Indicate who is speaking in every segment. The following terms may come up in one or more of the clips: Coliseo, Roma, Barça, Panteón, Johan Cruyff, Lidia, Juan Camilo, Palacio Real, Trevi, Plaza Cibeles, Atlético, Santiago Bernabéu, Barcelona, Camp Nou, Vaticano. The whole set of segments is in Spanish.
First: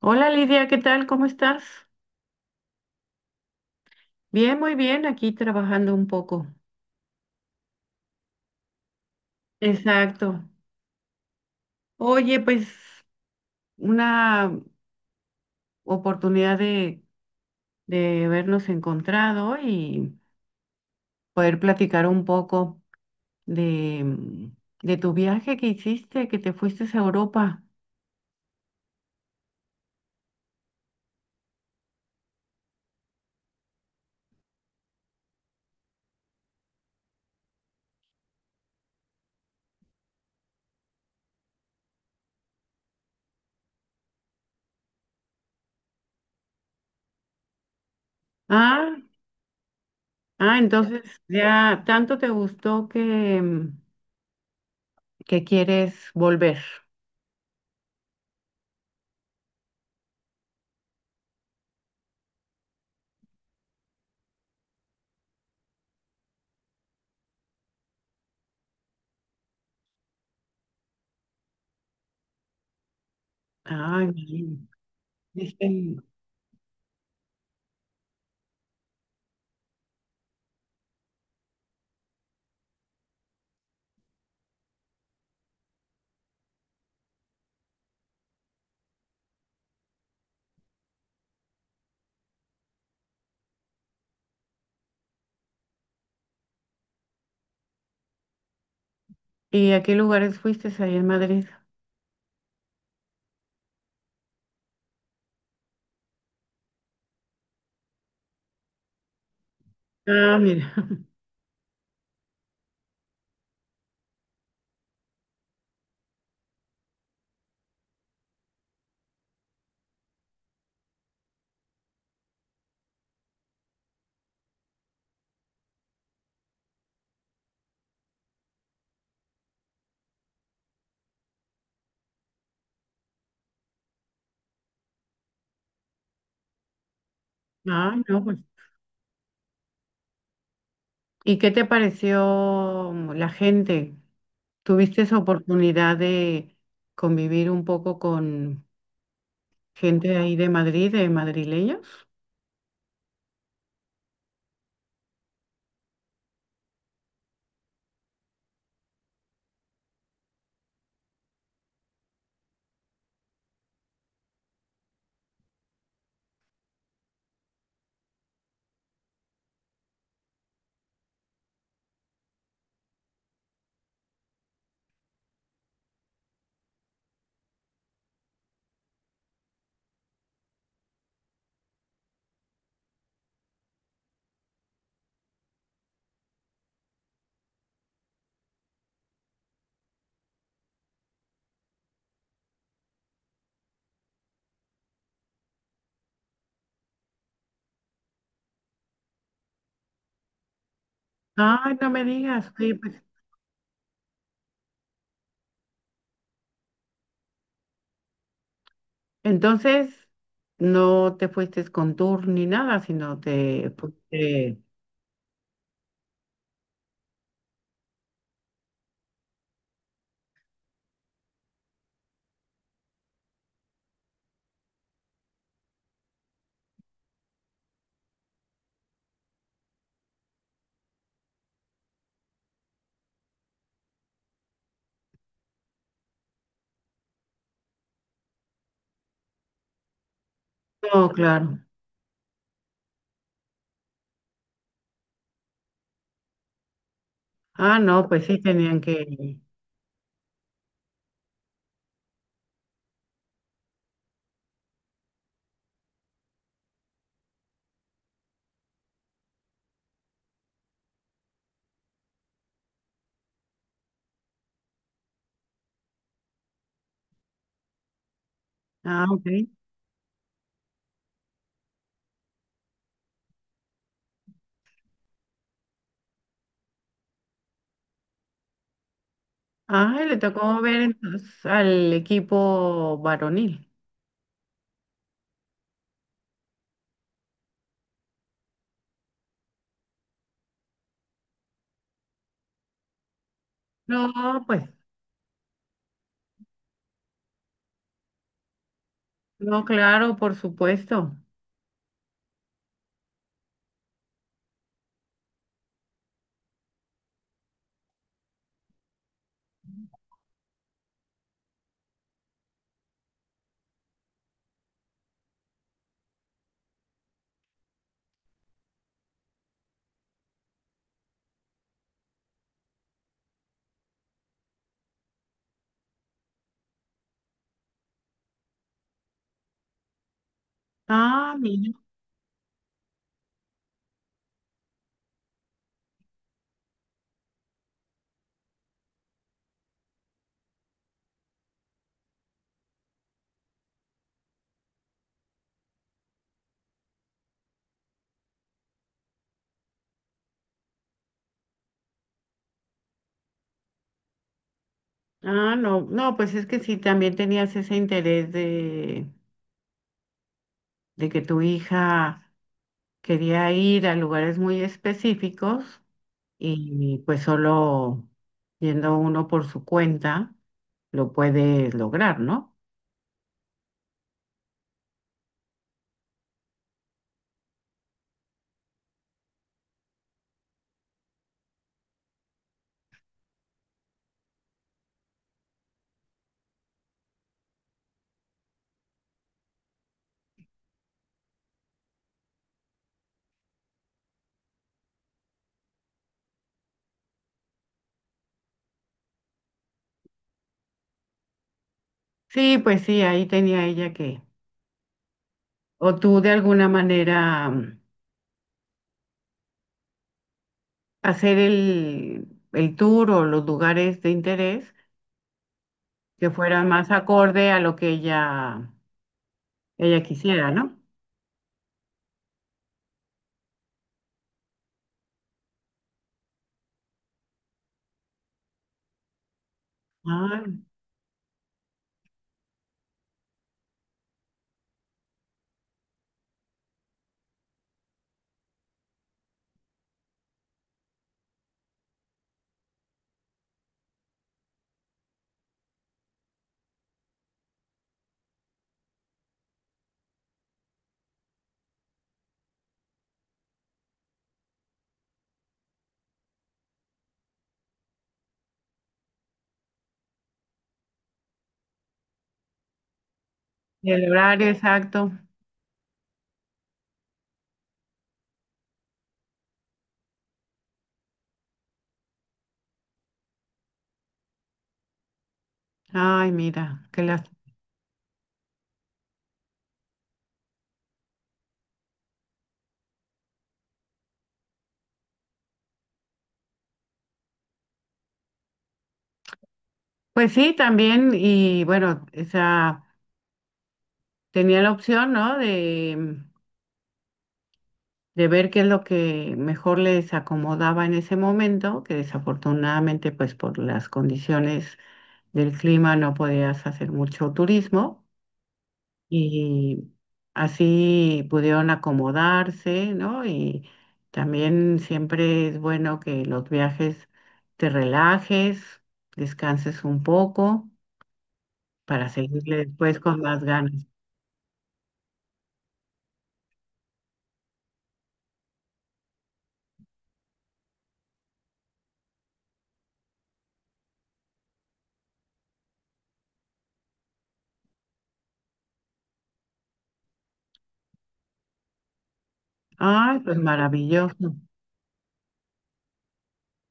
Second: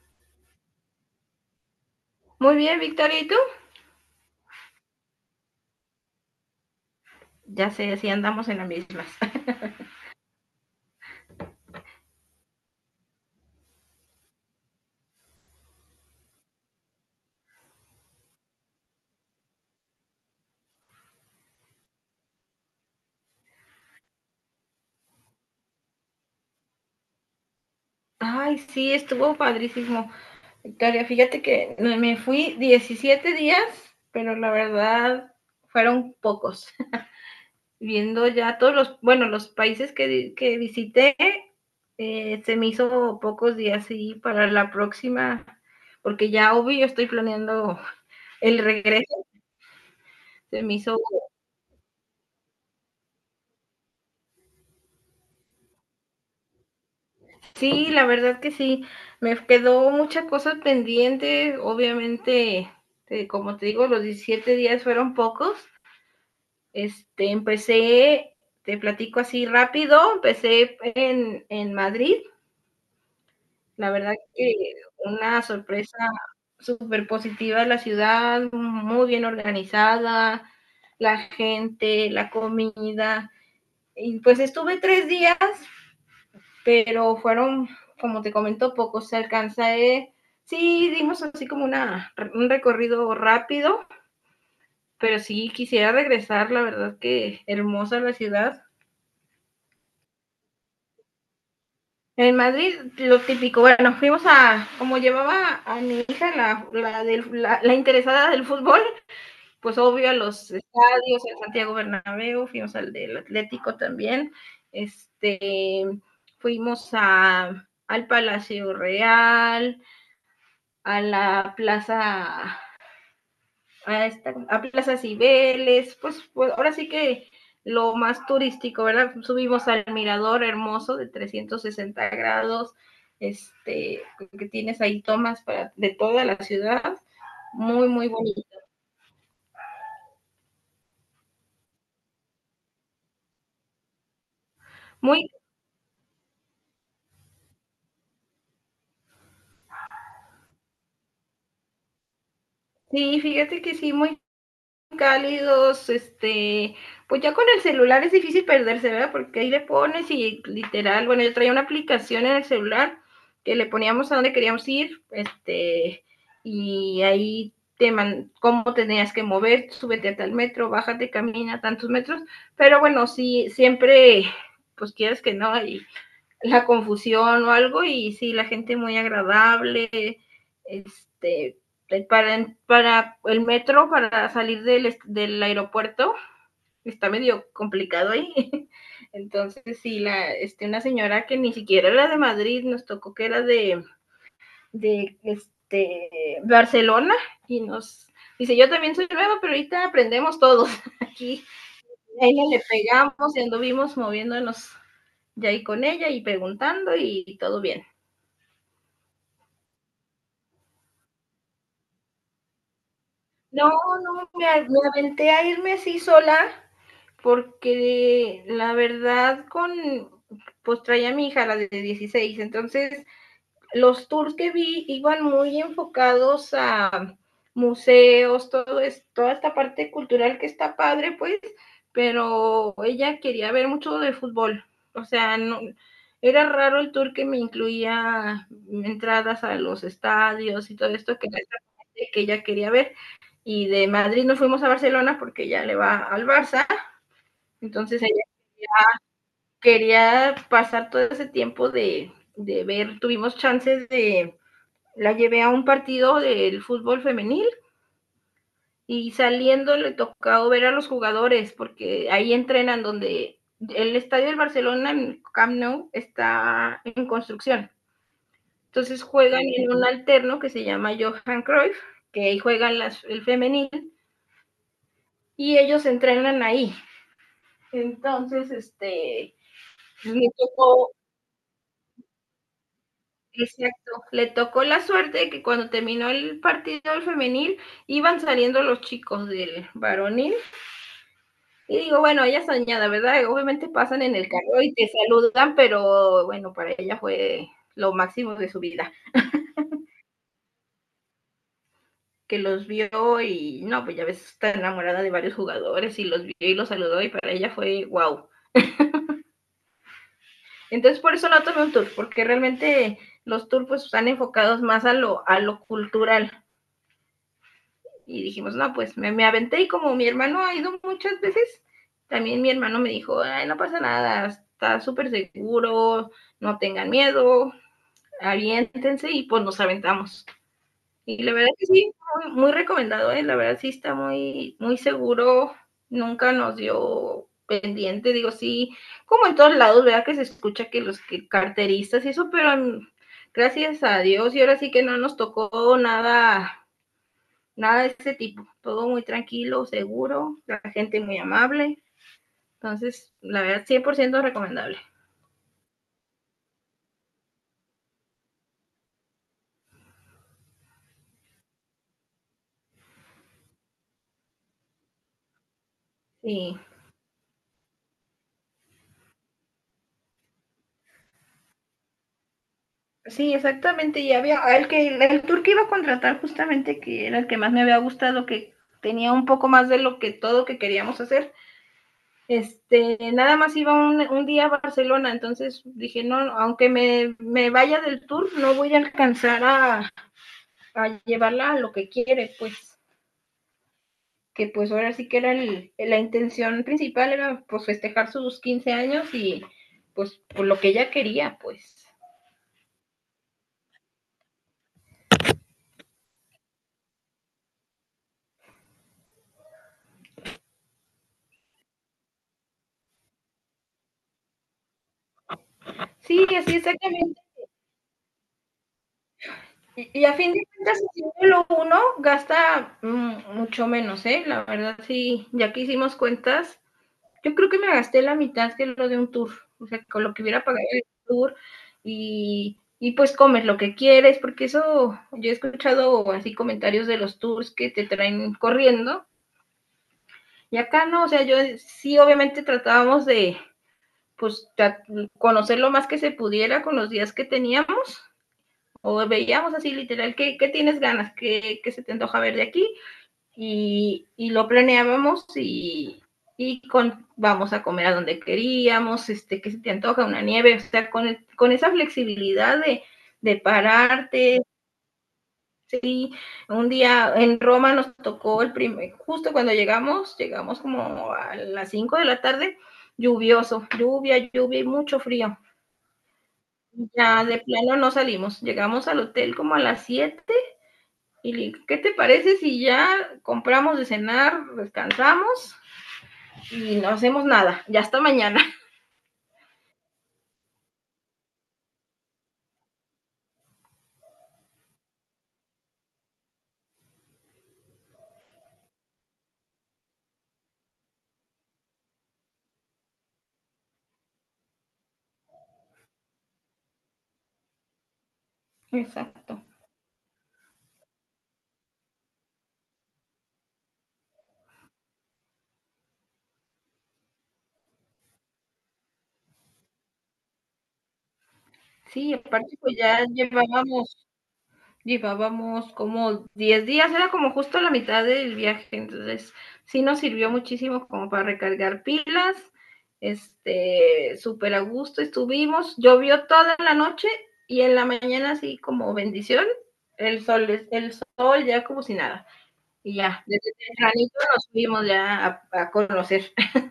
Speaker 1: Hola Lidia, ¿qué tal? ¿Cómo estás?
Speaker 2: Muy bien, Victoria, ¿y tú?
Speaker 1: Bien, muy bien, aquí trabajando un poco.
Speaker 2: Ya sé, sí andamos en las mismas.
Speaker 1: Exacto. Oye, pues una oportunidad de vernos encontrado y poder platicar un poco de de tu viaje que hiciste, que te fuiste a Europa.
Speaker 2: Ay, sí, estuvo padrísimo. Victoria, fíjate que me fui 17 días, pero la verdad fueron pocos. Viendo ya todos los, bueno, los países que visité, se me hizo pocos días y para la próxima, porque ya obvio estoy planeando el
Speaker 1: Ah,
Speaker 2: regreso.
Speaker 1: ah,
Speaker 2: Se me hizo
Speaker 1: entonces ya tanto te gustó que que quieres volver.
Speaker 2: Sí, la verdad que sí. Me quedó muchas cosas pendientes. Obviamente, como te digo, los 17 días fueron pocos. Empecé, te platico así rápido, empecé en Madrid. La
Speaker 1: Ay,
Speaker 2: verdad que
Speaker 1: bien.
Speaker 2: una
Speaker 1: Este,
Speaker 2: sorpresa súper positiva de la ciudad, muy bien organizada, la gente, la comida. Y pues estuve 3 días pero fueron, como te comento, pocos. Se alcanza, sí, dimos así como un recorrido rápido, pero sí quisiera regresar, la verdad que hermosa la ciudad.
Speaker 1: ¿y a qué lugares fuiste ahí en Madrid?
Speaker 2: En Madrid, lo típico, bueno, fuimos a, como llevaba a mi hija, la interesada del fútbol, pues obvio a
Speaker 1: Ah,
Speaker 2: los
Speaker 1: mira.
Speaker 2: estadios, el Santiago Bernabéu, fuimos al del Atlético también, este, fuimos al Palacio Real, a la plaza, a Plaza Cibeles, pues ahora sí que lo más turístico, ¿verdad? Subimos al mirador hermoso de 360 grados, este, que tienes ahí tomas de toda la ciudad, muy,
Speaker 1: Ah,
Speaker 2: muy
Speaker 1: no, pues.
Speaker 2: bonito.
Speaker 1: ¿Y qué te pareció la gente? ¿Tuviste esa
Speaker 2: muy,
Speaker 1: oportunidad de convivir un poco con gente de ahí de Madrid, de madrileños?
Speaker 2: sí, fíjate que sí, muy cálidos. Pues ya con el celular es difícil perderse, ¿verdad? Porque ahí le pones y literal, bueno, yo traía una aplicación en el celular que le poníamos a dónde queríamos ir. Y ahí cómo tenías que mover, súbete a tal metro, bájate, camina tantos metros, pero bueno, sí, siempre, pues quieres que no, y la confusión o algo y sí, la gente muy agradable. este, para el metro, para salir del aeropuerto, está medio complicado ahí. Entonces, sí, una señora que ni siquiera era de Madrid, nos tocó que era de Barcelona y nos dice, yo también soy nueva, pero ahorita aprendemos todos aquí
Speaker 1: Ay, no me
Speaker 2: ella
Speaker 1: digas.
Speaker 2: le
Speaker 1: Sí, pues.
Speaker 2: pegamos y anduvimos moviéndonos ya ahí con ella y preguntando y todo bien.
Speaker 1: Entonces, no te fuiste con tour ni nada, sino
Speaker 2: No,
Speaker 1: te
Speaker 2: no,
Speaker 1: fuiste.
Speaker 2: me aventé a irme así sola porque la verdad con, pues traía a mi hija, la de 16. Entonces los tours que vi iban muy enfocados a museos, toda esta parte cultural que está padre, pues, pero ella quería ver mucho de fútbol. O sea, no, era raro el tour que me incluía entradas a los estadios y todo
Speaker 1: No,
Speaker 2: esto que, era esta
Speaker 1: claro.
Speaker 2: parte que ella quería ver. Y de Madrid nos fuimos a Barcelona porque ella le va al Barça.
Speaker 1: Ah,
Speaker 2: Entonces
Speaker 1: no,
Speaker 2: ella
Speaker 1: pues sí tenían que.
Speaker 2: quería pasar todo ese tiempo de ver, tuvimos chances de la llevé a un partido del fútbol femenil y saliendo le tocó ver a los jugadores porque ahí entrenan donde el estadio del Barcelona en Camp Nou está en construcción. Entonces
Speaker 1: Ah, ok.
Speaker 2: juegan en un alterno que se llama Johan Cruyff, que ahí juegan el femenil y ellos entrenan ahí. Entonces,
Speaker 1: Ah, le
Speaker 2: me
Speaker 1: tocó ver
Speaker 2: tocó,
Speaker 1: entonces al equipo varonil.
Speaker 2: exacto, le tocó la suerte de que cuando terminó el partido del femenil iban saliendo los chicos del varonil. Y digo, bueno, ella soñada, ¿verdad? Obviamente pasan
Speaker 1: No,
Speaker 2: en el carro
Speaker 1: pues.
Speaker 2: y te saludan, pero bueno, para ella fue lo máximo de su vida,
Speaker 1: No, claro, por supuesto.
Speaker 2: que los vio. Y no, pues ya ves, está enamorada de varios jugadores y los vio y los saludó y para ella fue wow. Entonces por eso no tomé un tour, porque realmente los tours pues están enfocados más a lo cultural. Y dijimos, no, pues me aventé y como mi hermano ha ido muchas veces, también mi hermano me dijo, ay, no pasa nada, está súper seguro, no tengan miedo, aviéntense y pues nos aventamos. Y la
Speaker 1: Ah,
Speaker 2: verdad que
Speaker 1: mira.
Speaker 2: sí, muy, muy recomendado, ¿eh? La verdad sí está muy, muy seguro, nunca nos dio pendiente, digo sí, como en todos lados, ¿verdad? Que se escucha que los que carteristas y eso, pero gracias a Dios y ahora sí que no nos tocó nada, nada de ese tipo, todo muy tranquilo, seguro, la gente muy amable, entonces la verdad 100% recomendable.
Speaker 1: Ah, no, no, pues es que sí, también tenías ese interés de que tu hija quería ir a lugares muy específicos
Speaker 2: Sí.
Speaker 1: y pues solo yendo uno por su cuenta lo puedes lograr, ¿no?
Speaker 2: Sí, exactamente. Y había el que el tour que iba a contratar justamente, que era el que más me había gustado, que tenía un poco más de lo que todo que queríamos hacer. Nada más iba un día a Barcelona, entonces dije, no, aunque me vaya del tour, no voy a alcanzar a, llevarla a lo que quiere, pues, que pues ahora sí que era el, la intención principal, era pues festejar sus 15 años y pues por lo que ella quería, pues.
Speaker 1: Sí, pues sí, ahí tenía ella que, o tú de alguna manera hacer el tour o los lugares de interés
Speaker 2: Sí,
Speaker 1: que
Speaker 2: así
Speaker 1: fueran más
Speaker 2: exactamente.
Speaker 1: acorde a lo que ella... Ella
Speaker 2: Y a fin de
Speaker 1: quisiera, ¿no?
Speaker 2: cuentas, haciéndolo uno, gasta mucho menos, ¿eh? La verdad, sí, ya que hicimos cuentas, yo creo que me gasté la mitad que lo de un tour, o sea, con lo que hubiera
Speaker 1: Ay,
Speaker 2: pagado el tour y pues comes lo que quieres, porque eso, yo he escuchado así comentarios de los tours que te traen corriendo y acá no, o sea, yo sí, obviamente tratábamos de, pues, conocer lo más que se pudiera con los días que teníamos o veíamos así literal, ¿qué tienes ganas? ¿Qué, ¿Qué, se te antoja ver de aquí? Y lo planeábamos vamos a comer a donde queríamos. ¿Qué se te antoja? Una nieve, o sea, con esa flexibilidad de
Speaker 1: y el
Speaker 2: pararte.
Speaker 1: horario exacto.
Speaker 2: Sí, un día en Roma nos tocó justo cuando llegamos como a las 5 de la tarde, lluvioso, lluvia, lluvia y mucho frío.
Speaker 1: Ay, mira, qué
Speaker 2: Ya
Speaker 1: lástima.
Speaker 2: de plano no salimos, llegamos al hotel como a las 7. Y le digo, ¿qué te parece si ya compramos de cenar, descansamos y no hacemos nada? Ya hasta mañana.
Speaker 1: Pues sí, también, y bueno, esa tenía la opción, ¿no? De ver qué es lo que mejor les acomodaba en ese momento, que desafortunadamente, pues por las condiciones del clima no podías hacer mucho turismo.
Speaker 2: Exacto.
Speaker 1: Y así pudieron acomodarse, ¿no? Y también siempre es bueno que los viajes te relajes, descanses un poco para
Speaker 2: Sí,
Speaker 1: seguirle
Speaker 2: aparte pues
Speaker 1: después
Speaker 2: ya
Speaker 1: con más ganas.
Speaker 2: llevábamos, llevábamos como 10 días, era como justo la mitad del viaje, entonces sí nos sirvió muchísimo como para recargar pilas. Súper a gusto estuvimos, llovió toda la noche y en la mañana así como bendición, el sol ya como si nada. Y
Speaker 1: Ay,
Speaker 2: ya,
Speaker 1: pues
Speaker 2: desde tempranito
Speaker 1: maravilloso.
Speaker 2: nos fuimos ya a conocer.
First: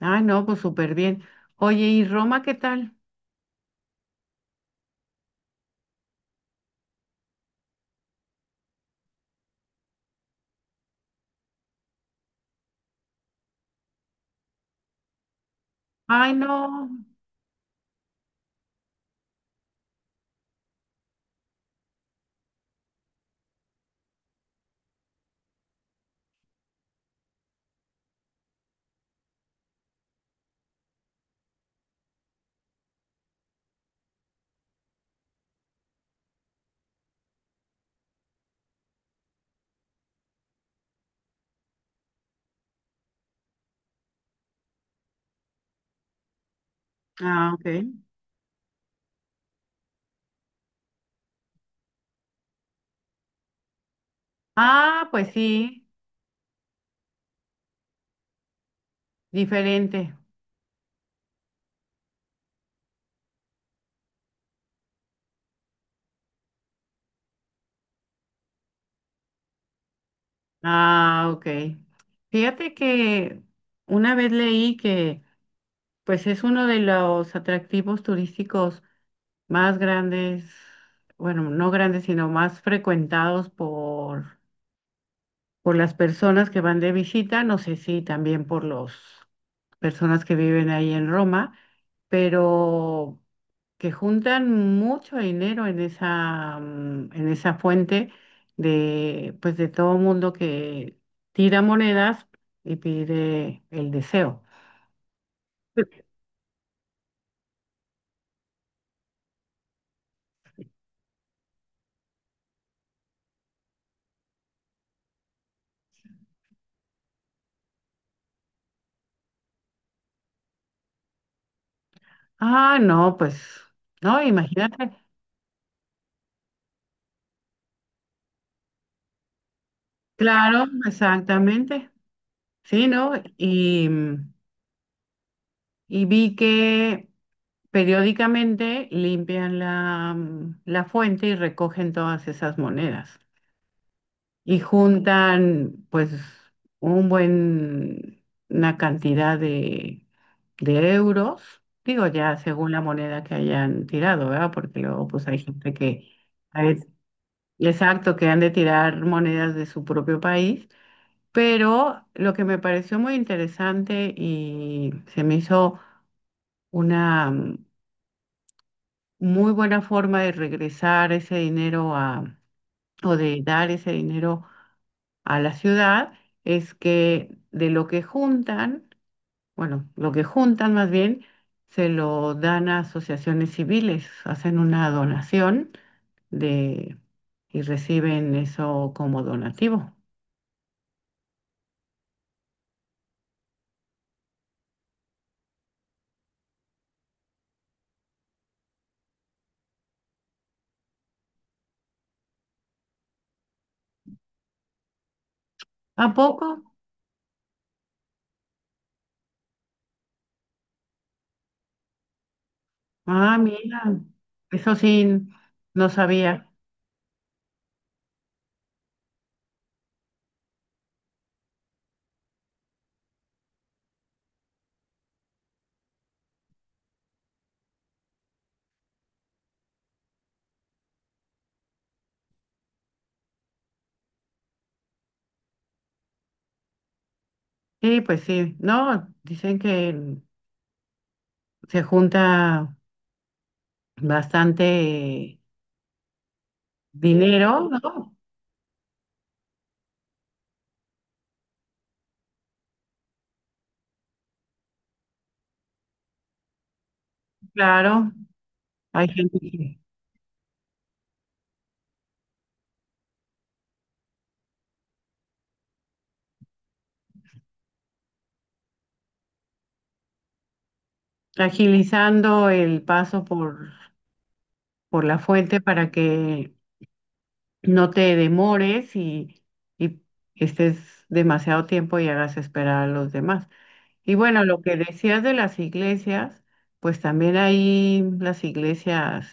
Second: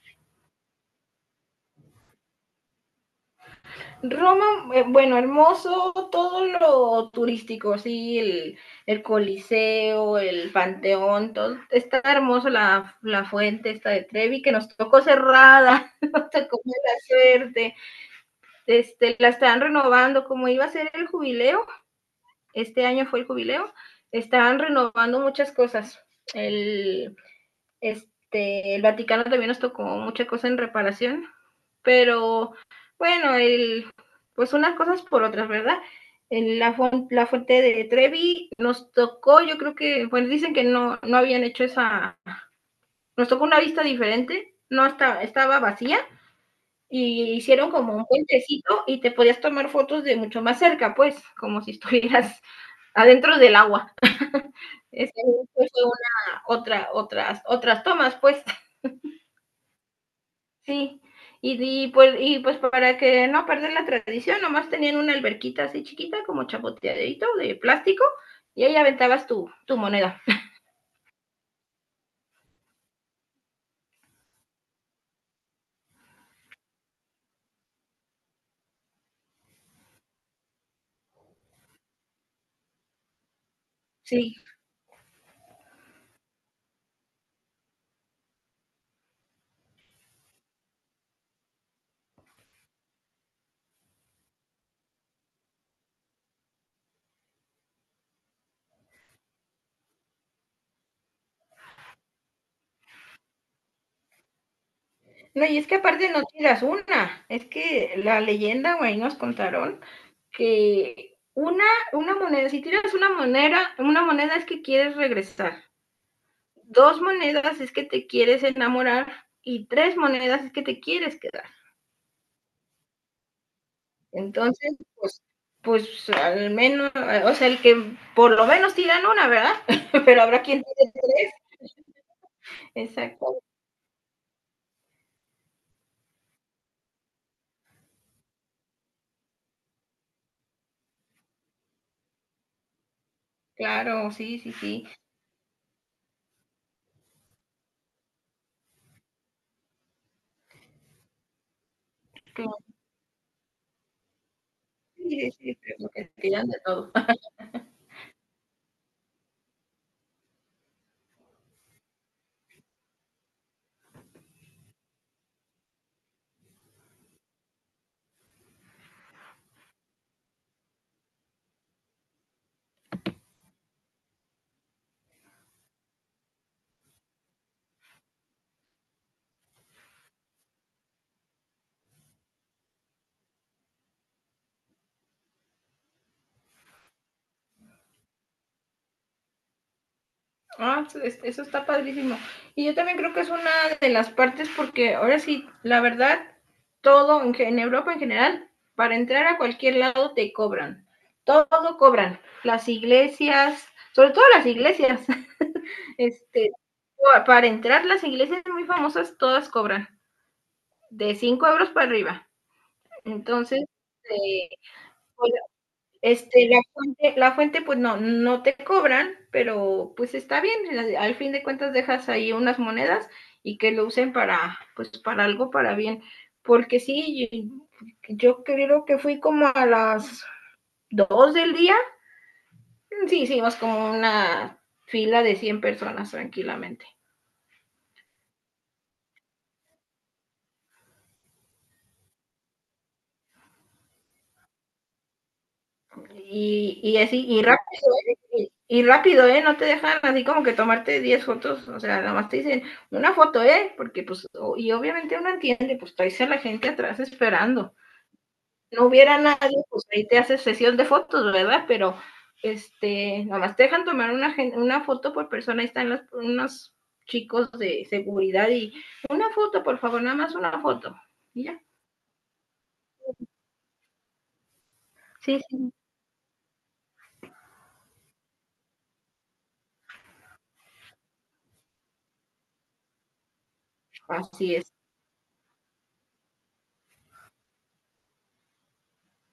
Speaker 1: Ay, no, pues súper bien. Oye, ¿y Roma qué tal?
Speaker 2: Roma, bueno, hermoso, todo lo turístico, sí, el Coliseo, el Panteón, todo, está hermoso la fuente esta de Trevi que nos tocó cerrada, nos
Speaker 1: Ay,
Speaker 2: tocó
Speaker 1: no.
Speaker 2: mala suerte. La están renovando, como iba a ser el jubileo, este año fue el jubileo, estaban renovando muchas cosas. El, el Vaticano también nos tocó mucha cosa en reparación, pero bueno, el, pues unas cosas por otras, ¿verdad? En la fuente de Trevi nos tocó, yo creo que, bueno, dicen que no, no habían hecho esa, nos tocó una vista diferente, no estaba, estaba vacía y
Speaker 1: Ah, ok.
Speaker 2: hicieron como un puentecito y te podías tomar fotos de mucho más cerca, pues, como si estuvieras adentro del agua.
Speaker 1: Ah,
Speaker 2: Esa
Speaker 1: pues
Speaker 2: fue
Speaker 1: sí,
Speaker 2: una, otra, otras tomas, pues.
Speaker 1: diferente.
Speaker 2: Sí, y pues para que no perder la tradición, nomás tenían una alberquita así chiquita, como chapoteadito de plástico, y ahí aventabas tu, tu moneda.
Speaker 1: Ah, ok. Fíjate que una vez leí que pues es uno de los atractivos turísticos más grandes, bueno, no grandes, sino más frecuentados
Speaker 2: Sí.
Speaker 1: por las personas que van de visita, no sé si también por las personas que viven ahí en Roma, pero que juntan mucho dinero en esa en esa fuente de, pues de todo mundo que tira monedas y pide el deseo.
Speaker 2: No, y es que aparte no tiras una, es que la leyenda, güey, nos contaron que una moneda, si tiras una moneda es que quieres regresar, dos monedas es que te quieres enamorar y tres monedas es que te quieres quedar.
Speaker 1: Ah, no, pues, no,
Speaker 2: Entonces,
Speaker 1: imagínate.
Speaker 2: pues, pues al menos, o sea, el que por lo menos tiran una, ¿verdad? Pero habrá quien
Speaker 1: Claro,
Speaker 2: tire tres.
Speaker 1: exactamente. Sí, ¿no?
Speaker 2: Exacto,
Speaker 1: Y vi que periódicamente limpian la la fuente y recogen todas esas monedas
Speaker 2: claro, sí, sí,
Speaker 1: y
Speaker 2: sí.
Speaker 1: juntan pues un buen, una cantidad de euros, digo ya
Speaker 2: Claro,
Speaker 1: según la moneda que hayan tirado, ¿verdad? Porque luego pues
Speaker 2: sí, sí,
Speaker 1: hay
Speaker 2: sí,
Speaker 1: gente
Speaker 2: pero que
Speaker 1: que,
Speaker 2: tiran de
Speaker 1: a veces,
Speaker 2: todo.
Speaker 1: exacto, que han de tirar monedas de su propio país. Pero lo que me pareció muy interesante y se me hizo una muy buena forma de regresar ese dinero a, o de dar ese dinero a la ciudad, es que de lo que juntan, bueno, lo que juntan más bien, se lo dan a asociaciones civiles, hacen una donación de y reciben eso como donativo.
Speaker 2: Ah, eso está padrísimo. Y yo también creo que es una de las partes porque ahora sí, la verdad, todo en Europa en general, para entrar a cualquier lado te cobran. Todo cobran. Las iglesias, sobre todo las iglesias.
Speaker 1: ¿A poco?
Speaker 2: Este, para entrar, las iglesias muy famosas todas cobran de 5 euros para arriba.
Speaker 1: Ah,
Speaker 2: Entonces,
Speaker 1: mira,
Speaker 2: eh,
Speaker 1: eso sí, no sabía.
Speaker 2: la fuente, pues no, no te cobran, pero pues está bien. Al fin de cuentas dejas ahí unas monedas y que lo usen para, pues para algo, para bien. Porque sí, yo, yo creo que fui como a las 2 del día. Sí, hicimos como una fila de 100 personas tranquilamente.
Speaker 1: Sí, pues sí, no, dicen que el se junta bastante
Speaker 2: Y así, y
Speaker 1: dinero,
Speaker 2: rápido,
Speaker 1: ¿no?
Speaker 2: ¿eh? Y rápido, ¿eh? No te dejan así como que tomarte 10 fotos, o sea, nada más te dicen una foto, ¿eh? Porque pues, y obviamente uno entiende, pues traes a la gente atrás esperando.
Speaker 1: Claro,
Speaker 2: No
Speaker 1: hay
Speaker 2: hubiera
Speaker 1: gente
Speaker 2: nadie,
Speaker 1: que
Speaker 2: pues ahí te haces sesión de fotos, ¿verdad? Pero, nada más te dejan tomar una foto por persona, ahí están los, unos chicos de seguridad y una foto, por favor, nada más una foto. Y ya.
Speaker 1: agilizando el paso por la
Speaker 2: Sí,
Speaker 1: fuente
Speaker 2: sí.
Speaker 1: para que no te demores y estés demasiado tiempo y hagas esperar a los demás. Y bueno,
Speaker 2: Así
Speaker 1: lo
Speaker 2: es.
Speaker 1: que decías de las iglesias, pues también ahí las iglesias,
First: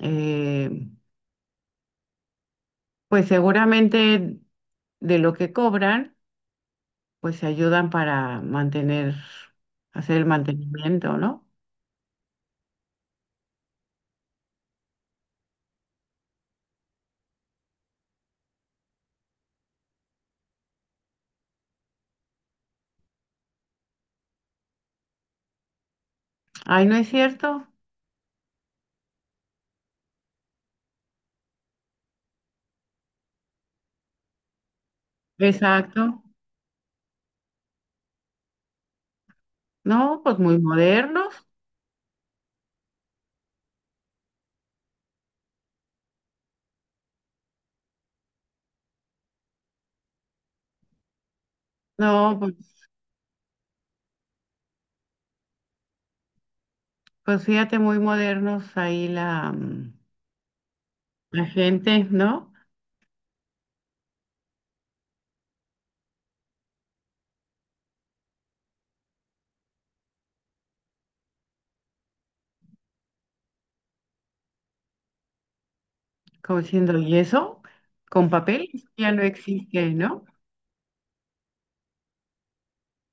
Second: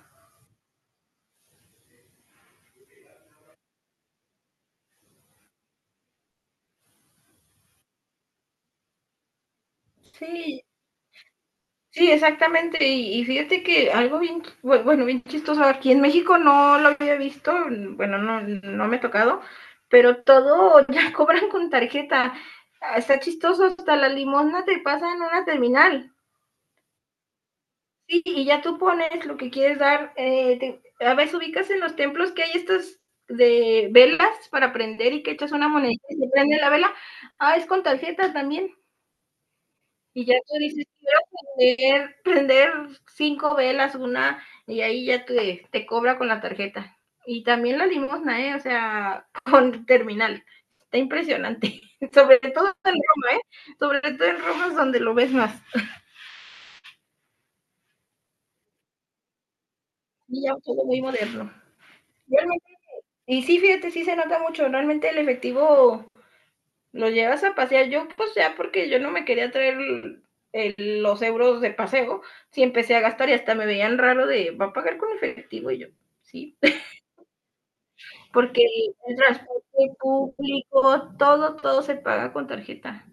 Speaker 1: eh, pues seguramente de lo que cobran pues se ayudan para mantener, hacer el
Speaker 2: Sí,
Speaker 1: mantenimiento, ¿no?
Speaker 2: sí, exactamente. Y fíjate que algo bien, bueno, bien chistoso, aquí en México no lo había visto, bueno, no, no me ha tocado, pero todo ya cobran con tarjeta. Ah, está chistoso, hasta la limosna te pasa en una terminal.
Speaker 1: Ay, ¿no es cierto?
Speaker 2: Sí, y ya tú pones lo que quieres dar. A veces ubicas en los templos que hay estas de velas para prender y que echas una monedita y
Speaker 1: Exacto.
Speaker 2: se prende la vela. Ah, es con tarjeta también.
Speaker 1: No,
Speaker 2: Y ya
Speaker 1: pues muy
Speaker 2: tú dices, quiero
Speaker 1: modernos.
Speaker 2: prender 5 velas, una, y ahí ya te cobra con la tarjeta. Y también la limosna, ¿eh? O sea, con terminal. Está impresionante.
Speaker 1: No,
Speaker 2: Sobre todo
Speaker 1: pues,
Speaker 2: en Roma, ¿eh? Sobre todo en Roma es donde lo ves más.
Speaker 1: pues fíjate, muy modernos ahí la
Speaker 2: Y ya todo muy
Speaker 1: la
Speaker 2: moderno.
Speaker 1: gente, ¿no?
Speaker 2: Realmente, y sí, fíjate, sí se nota mucho. Realmente el efectivo lo llevas a pasear. Yo, pues ya, porque yo no me quería traer los euros de paseo, sí empecé a gastar y hasta me veían raro de, ¿va a pagar con efectivo? Y yo, sí,
Speaker 1: Como diciendo, ¿y eso? Con
Speaker 2: porque
Speaker 1: papel ya
Speaker 2: el
Speaker 1: no existe,
Speaker 2: transporte
Speaker 1: ¿no?
Speaker 2: público, todo, todo se paga con tarjeta.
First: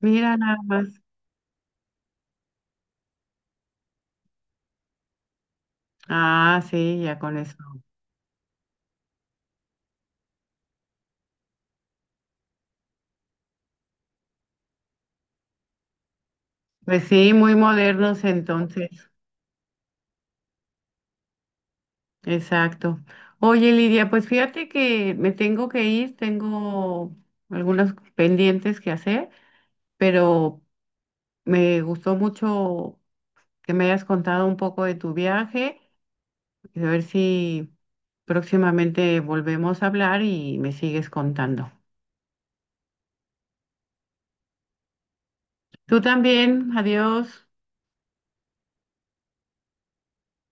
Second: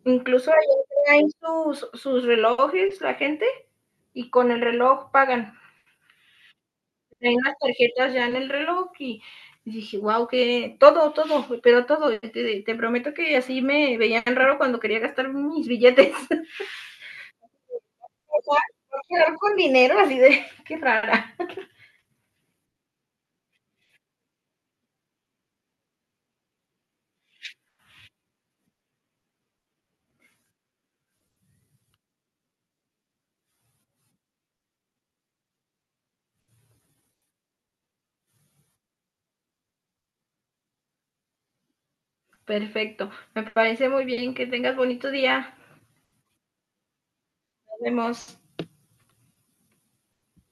Speaker 1: Mira
Speaker 2: Incluso
Speaker 1: nada
Speaker 2: ahí
Speaker 1: más.
Speaker 2: traen sus relojes la gente y con el reloj pagan.
Speaker 1: Ah, sí, ya con
Speaker 2: Traen
Speaker 1: eso.
Speaker 2: las tarjetas ya en el reloj y dije, wow, que todo, todo, pero todo. Te prometo que así me veían raro cuando quería gastar mis billetes.
Speaker 1: Pues sí, muy modernos
Speaker 2: O sea,
Speaker 1: entonces.
Speaker 2: quedar con dinero, así de qué rara.
Speaker 1: Exacto. Oye, Lidia, pues fíjate que me tengo que ir, tengo algunos pendientes que hacer, pero me gustó mucho que me hayas contado un poco de tu viaje y a ver si próximamente volvemos a hablar y me sigues contando.
Speaker 2: Perfecto. Me parece muy bien que tengas bonito día.
Speaker 1: Tú también, adiós.
Speaker 2: Nos vemos.